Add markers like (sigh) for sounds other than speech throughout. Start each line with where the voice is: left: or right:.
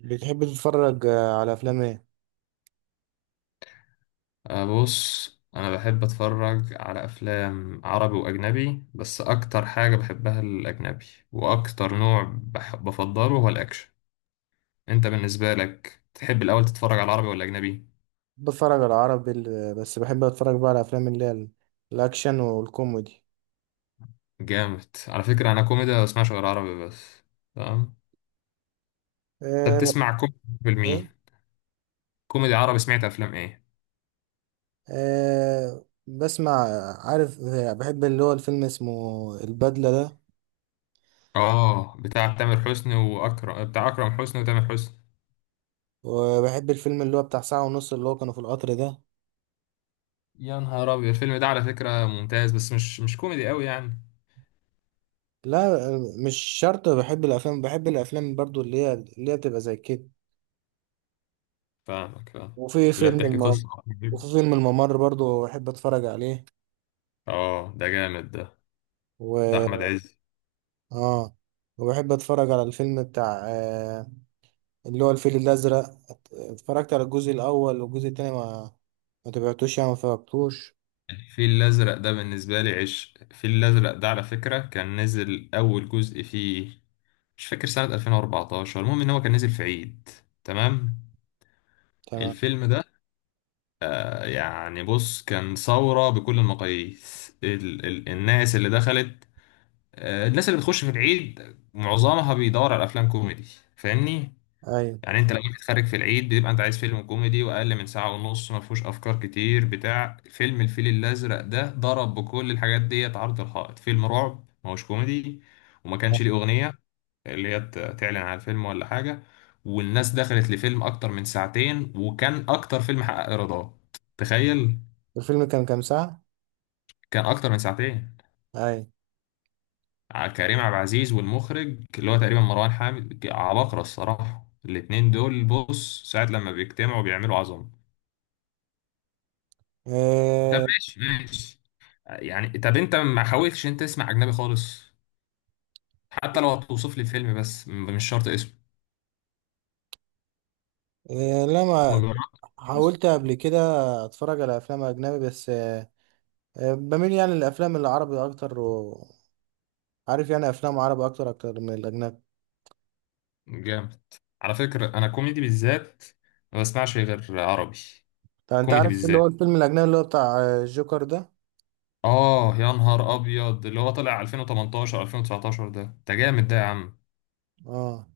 right: بتحب تتفرج على افلام ايه؟
left: بص انا بحب اتفرج على افلام عربي واجنبي، بس اكتر حاجة بحبها الاجنبي. واكتر نوع بفضله هو الاكشن. انت بالنسبة لك تحب الاول تتفرج على العربي ولا اجنبي؟
right: بتفرج على عربي بس بحب اتفرج بقى على افلام الاكشن والكوميدي.
left: جامد. على فكرة انا كوميدي ما بسمعش غير عربي بس. تمام. انت
right: أه.
left: بتسمع كوميدي بالمية؟ كوميدي عربي سمعت افلام ايه؟
right: أه بسمع. عارف، بحب اللي هو الفيلم اسمه البدلة ده.
left: اه، بتاع تامر حسني واكرم، بتاع اكرم حسني وتامر حسني.
right: وبحب الفيلم اللي هو بتاع 1:30 اللي هو كانوا في القطر ده.
left: يا نهار ابيض، الفيلم ده على فكرة ممتاز، بس مش كوميدي قوي يعني.
right: لا مش شرط، بحب الافلام، بحب الافلام برضو اللي هي بتبقى زي كده.
left: فاهمك، فاهم.
right: وفي
left: اللي هي
right: فيلم
left: بتحكي
right: الم...
left: قصة.
right: وفي فيلم الممر برضو بحب اتفرج عليه.
left: اه، ده جامد ده، بتاع أحمد عز.
right: اه. وبحب اتفرج على الفيلم بتاع اللي هو الفيل الازرق. اتفرجت على الجزء 1 والجزء التاني، ما تبعتوش، يعني ما فرجتوش.
left: الفيل الأزرق ده بالنسبة لي عش، الفيل الأزرق ده على فكرة كان نزل أول جزء فيه مش فاكر سنة 2014، المهم إن هو كان نزل في عيد. تمام.
right: تمام.
left: الفيلم ده يعني بص كان ثورة بكل المقاييس. ال ال الناس اللي دخلت، الناس اللي بتخش في العيد معظمها بيدور على أفلام كوميدي. فاهمني.
right: ايوه.
left: يعني انت لما بتتخرج في العيد بتبقى انت عايز فيلم كوميدي واقل من ساعه ونص، ما فيهوش افكار كتير. بتاع فيلم الفيل الازرق ده ضرب بكل الحاجات ديت عرض الحائط. فيلم رعب، ما هوش كوميدي، وما كانش ليه اغنيه تعلن على الفيلم ولا حاجه. والناس دخلت لفيلم اكتر من ساعتين، وكان اكتر فيلم حقق ايرادات. تخيل،
right: الفيلم كان كام ساعة؟
left: كان اكتر من ساعتين.
right: ايوه.
left: كريم عبد العزيز والمخرج اللي هو تقريبا مروان حامد، عباقرة الصراحة الاتنين دول. بص ساعة لما بيجتمعوا بيعملوا عظمة. طب
right: آه.
left: ماشي ماشي. يعني طب انت ما حاولتش انت تسمع اجنبي خالص؟ حتى لو هتوصف لي فيلم بس مش شرط اسمه.
right: آه
left: ما
right: لما
left: جربتش؟
right: حاولت قبل كده اتفرج على افلام اجنبي، بس آه آه، بميل يعني للافلام العربي اكتر، وعارف يعني افلام عربي اكتر من الاجنبي.
left: جامد. على فكرة انا كوميدي بالذات ما بسمعش غير عربي.
right: طب انت
left: كوميدي
right: عارف اللي
left: بالذات،
right: هو الفيلم الاجنبي اللي هو بتاع الجوكر ده؟
left: اه يا نهار ابيض اللي هو طلع 2018 2019. ده جامد ده يا عم.
right: اه.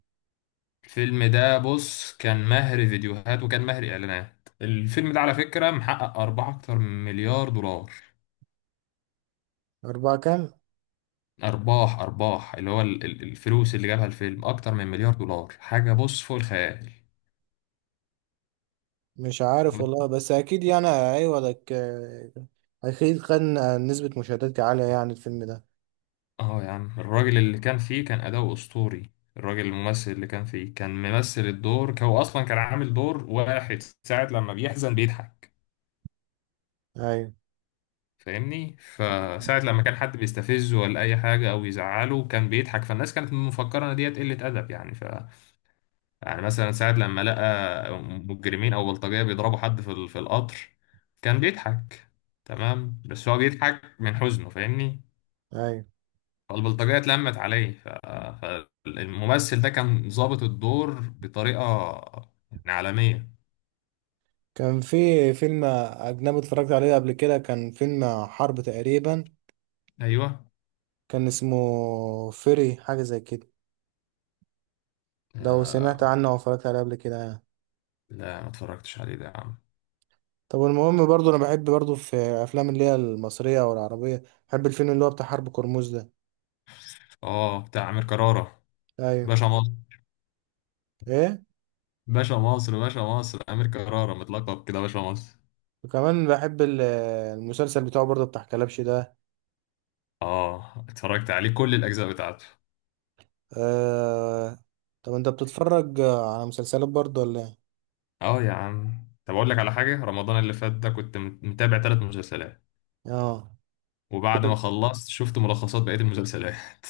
left: الفيلم ده بص كان مهر فيديوهات وكان مهر اعلانات. الفيلم ده على فكرة محقق أربعة، أكتر من مليار دولار.
right: اربعة كام؟
left: ارباح، ارباح اللي هو الفلوس اللي جابها الفيلم اكتر من مليار دولار، حاجه بص فوق الخيال.
right: مش عارف
left: وت-
right: والله، بس اكيد يعني، ايوه لك، اكيد كان نسبة مشاهدات عالية يعني الفيلم ده.
left: اه يا عم الراجل اللي كان فيه كان اداؤه اسطوري. الراجل الممثل اللي كان فيه كان ممثل الدور هو اصلا كان عامل دور واحد. ساعه لما بيحزن بيضحك،
right: ايوه.
left: فاهمني. فساعه لما كان حد بيستفزه ولا اي حاجه او يزعله كان بيضحك، فالناس كانت مفكره ان ديت قله ادب يعني. يعني مثلا ساعة لما لقى مجرمين أو بلطجية بيضربوا حد في القطر كان بيضحك. تمام، بس هو بيضحك من حزنه فاهمني.
right: ايوه.
left: فالبلطجية اتلمت عليه، فالممثل ده كان ظابط الدور بطريقة يعني عالمية.
right: كان في فيلم اجنبي اتفرجت عليه قبل كده، كان فيلم حرب تقريبا،
left: أيوه.
right: كان اسمه فيري، حاجة زي كده. لو سمعت عنه او اتفرجت عليه قبل كده يعني.
left: لا ما اتفرجتش عليه ده يا عم.
right: طب المهم برضو انا بحب برضو في افلام اللي هي المصرية او العربية، بحب الفيلم اللي هو بتاع حرب كرموز ده.
left: اه، بتاع أمير كرارة.
right: ايوه.
left: باشا مصر.
right: ايه.
left: باشا مصر، باشا مصر، أمير كرارة متلقب كده باشا مصر.
right: وكمان بحب المسلسل بتاعه برضه بتاع كلبش ده.
left: اه اتفرجت عليه كل الأجزاء بتاعته.
right: آه. طب انت بتتفرج على مسلسلات برضو ولا ايه؟
left: اه يا عم، طب اقول لك على حاجه، رمضان اللي فات ده كنت متابع 3 مسلسلات،
right: اه.
left: وبعد ما
right: كنت-
left: خلصت شفت ملخصات بقيه المسلسلات.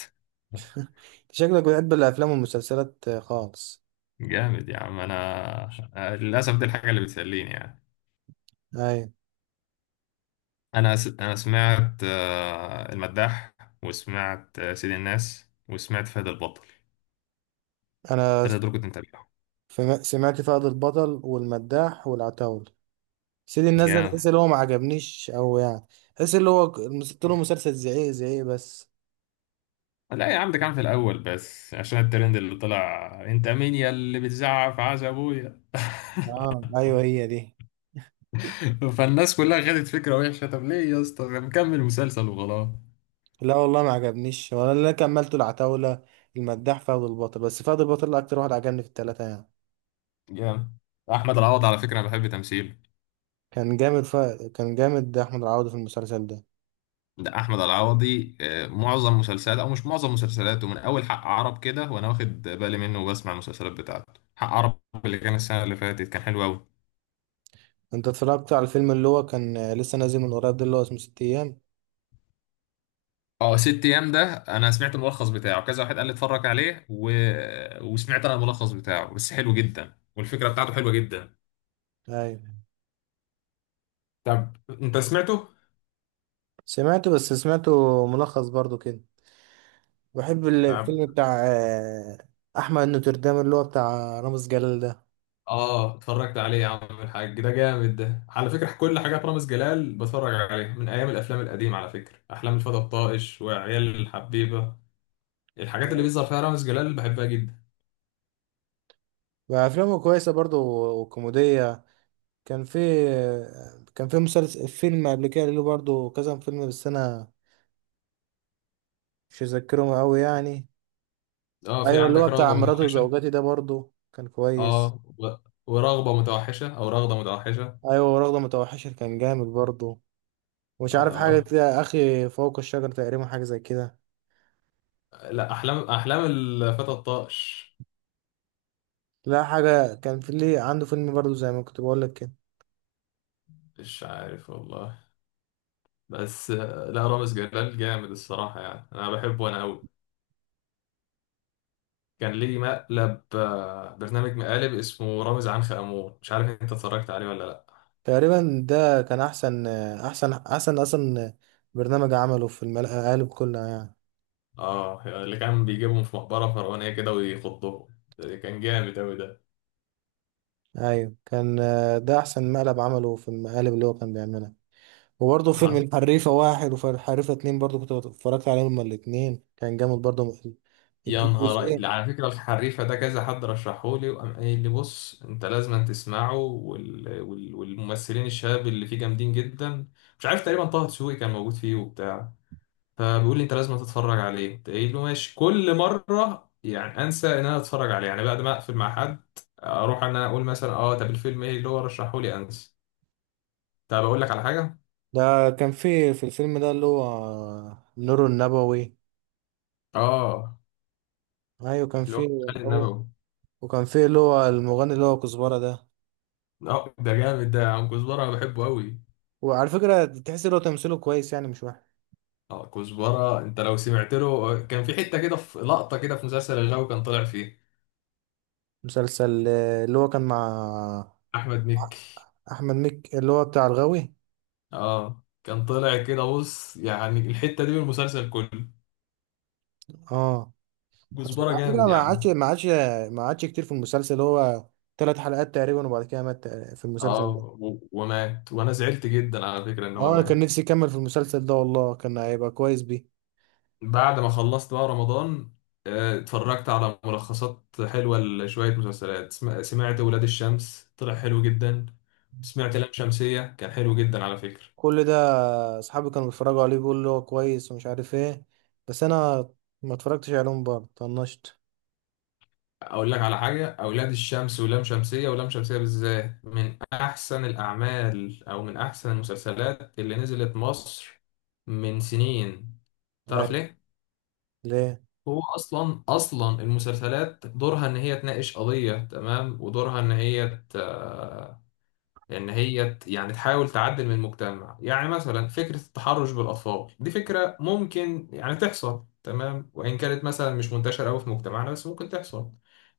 right: شكلك بتحب الافلام والمسلسلات خالص.
left: (laughs) جامد يا عم انا. أنا للاسف دي الحاجه اللي بتسليني يعني.
right: ايوه.
left: انا سمعت المداح، وسمعت سيد الناس، وسمعت فهد البطل.
right: انا
left: الثلاثه دول كنت متابعهم.
right: سمعت فهد البطل والمداح والعتاول. سيدي الناس ده
left: جامد.
right: تحس اللي هو ما عجبنيش، او يعني تحس اللي هو مسكت له مسلسل زعيق زعيق بس.
left: لا يا عم، ده كان في الاول بس عشان الترند اللي طلع، انت مين يا اللي بتزعق في عز ابويا.
right: اه ايوه هي دي.
left: فالناس كلها خدت فكرة وحشة. طب ليه يا اسطى مكمل مسلسل وخلاص.
right: لا والله ما عجبنيش، ولا اللي أنا كملته العتاولة، المداح، فهد البطل، بس فهد البطل اكتر واحد عجبني في التلاتة يعني.
left: جامد. احمد العوضي على فكره انا بحب تمثيله.
right: كان جامد ف... كان جامد ده احمد العوضي في المسلسل ده.
left: ده احمد العوضي معظم مسلسلاته، او مش معظم مسلسلاته، من اول حق عرب كده وانا واخد بالي منه وبسمع المسلسلات بتاعته. حق عرب اللي كان السنه اللي فاتت كان حلو قوي.
right: انت اتفرجت على الفيلم اللي هو كان لسه نازل من قريب ده اللي هو اسمه ست ايام؟
left: اه ست ايام، ده انا سمعت الملخص بتاعه. كذا واحد قال لي اتفرج عليه، وسمعت انا الملخص بتاعه بس حلو جدا، والفكره بتاعته حلوه جدا.
right: ايوه.
left: طب انت سمعته؟
right: سمعته، بس سمعته ملخص برضو كده. بحب
left: طب،
right: الفيلم بتاع احمد نوتردام اللي هو بتاع رامز جلال ده.
left: اه اتفرجت عليه يا عم الحاج. ده جامد ده على فكره. كل حاجات رامز جلال بتفرج عليها من ايام الافلام القديمه على فكره، احلام الفتى الطائش وعيال الحبيبه. الحاجات اللي بيظهر فيها رامز جلال بحبها جدا.
right: وافلامه كويسه برضو وكوميديه. كان في كان في مسلسل فيلم قبل كده له برضو كذا فيلم، بس انا مش مذكرهم قوي يعني.
left: اه، في
right: ايوه اللي
left: عندك
right: هو بتاع
left: رغبه
right: مراته
left: متوحشه.
right: وزوجاتي ده برضو كان كويس.
left: اه ورغبه متوحشه، او رغده متوحشه.
right: ايوه ورغده متوحشه كان جامد برضو. مش عارف، حاجة
left: اه،
right: كده أخي فوق الشجر تقريبا، حاجة زي كده.
left: لا، احلام، احلام الفتى الطائش.
right: لا حاجة كان في ليه عنده فيلم برضو زي ما كنت بقول لك كده.
left: مش عارف والله. بس لا رامز جلال جامد الصراحه يعني، انا بحبه انا قوي. كان ليه مقلب، برنامج مقالب اسمه رامز عنخ أمون، مش عارف انت اتفرجت عليه ولا لا.
right: تقريبا ده كان أحسن أصلا برنامج عمله في المقالب كلها يعني.
left: اه، اللي كان بيجيبهم في مقبرة فرعونية كده ويخضهم، ده كان جامد أوي ده.
right: أيوة كان ده أحسن مقلب عمله في المقالب اللي هو كان بيعملها. وبرضه فيلم
left: حص-
right: الحريفة 1 وفي الحريفة 2 برضه كنت اتفرجت عليهم هما الاتنين، كان جامد برضه
left: يا نهار
right: الجزئين.
left: على فكرة الحريفة ده كذا حد رشحهولي وقام قايل لي بص انت لازم تسمعه، والممثلين الشباب اللي فيه جامدين جدا. مش عارف تقريبا طه دسوقي كان موجود فيه وبتاع. فبيقول لي انت لازم تتفرج عليه، قلت له ماشي. كل مره يعني انسى ان انا اتفرج عليه، يعني بعد ما اقفل مع حد اروح ان انا اقول مثلا اه، طب الفيلم ايه اللي هو رشحه لي، انسى. طب اقول لك على حاجه.
right: ده كان في الفيلم ده اللي هو نور النبوي.
left: اه،
right: أيوة كان
left: اللي هو
right: في
left: خالد
right: هو
left: النبوي.
right: وكان فيه اللي هو المغني اللي هو كزبرة ده.
left: اه ده جامد ده يا عم، كزبره انا بحبه قوي.
right: وعلى فكرة تحس اللي هو تمثيله كويس يعني مش وحش.
left: اه كزبره انت لو سمعت له، كان في حته كده في لقطه كده في مسلسل الغاوي كان طالع فيه.
right: مسلسل، اللي هو كان مع
left: احمد مكي.
right: أحمد مكي اللي هو بتاع الغاوي.
left: اه كان طالع كده بص، يعني الحته دي من المسلسل كله.
right: اه. بس
left: كزبره
right: على فكرة
left: جامد يا
right: ما عادش
left: عم.
right: ما عادش ما عادش كتير في المسلسل هو، 3 حلقات تقريبا وبعد كده مات، في المسلسل
left: اه
right: ده.
left: ومات، وانا زعلت جدا على فكرة ان هو
right: اه أنا
left: مات.
right: كان نفسي يكمل في المسلسل ده والله، كان هيبقى كويس بيه.
left: بعد ما خلصت بقى رمضان، اتفرجت على ملخصات حلوة لشوية مسلسلات. سمعت ولاد الشمس طلع حلو جدا. سمعت لام شمسية كان حلو جدا على فكرة.
right: كل ده أصحابي كانوا بيتفرجوا عليه بيقولوا اللي هو كويس ومش عارف ايه، بس أنا ما اتفرجتش عليهم برضه، طنشت.
left: اقول لك على حاجة، اولاد الشمس ولام شمسية، ولام شمسية بالذات من احسن الاعمال، او من احسن المسلسلات اللي نزلت مصر من سنين. تعرف
right: أيوة.
left: ليه؟
right: ليه؟
left: هو اصلا المسلسلات دورها ان هي تناقش قضيه، تمام، ودورها ان هي ت... يعني تحاول تعدل من المجتمع. يعني مثلا فكره التحرش بالاطفال دي فكره ممكن يعني تحصل، تمام، وان كانت مثلا مش منتشره قوي في مجتمعنا بس ممكن تحصل.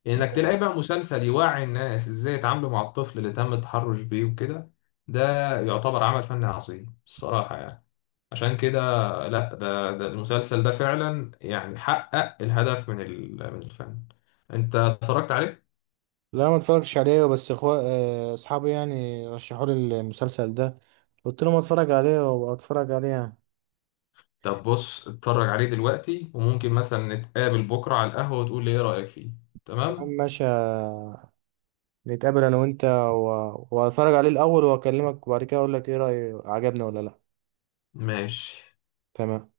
left: انك تلاقي بقى مسلسل يوعي الناس ازاي يتعاملوا مع الطفل اللي تم التحرش بيه وكده، ده يعتبر عمل فني عظيم الصراحه يعني. عشان كده، لا ده, المسلسل ده فعلا يعني حقق الهدف من من الفن. انت اتفرجت عليه؟
right: لا ما اتفرجتش عليه، بس اخوة، اصحابي يعني رشحوا لي المسلسل ده، قلت لهم اتفرج عليه، وابقى اتفرج عليه يعني.
left: طب بص اتفرج عليه دلوقتي، وممكن مثلا نتقابل بكرة على القهوة وتقول لي ايه رأيك فيه.
right: يا عم
left: تمام.
right: ماشي، نتقابل انا وانت، واتفرج عليه الاول واكلمك وبعد كده اقول لك ايه رأيي، عجبني ولا لا.
left: ماشي.
right: تمام.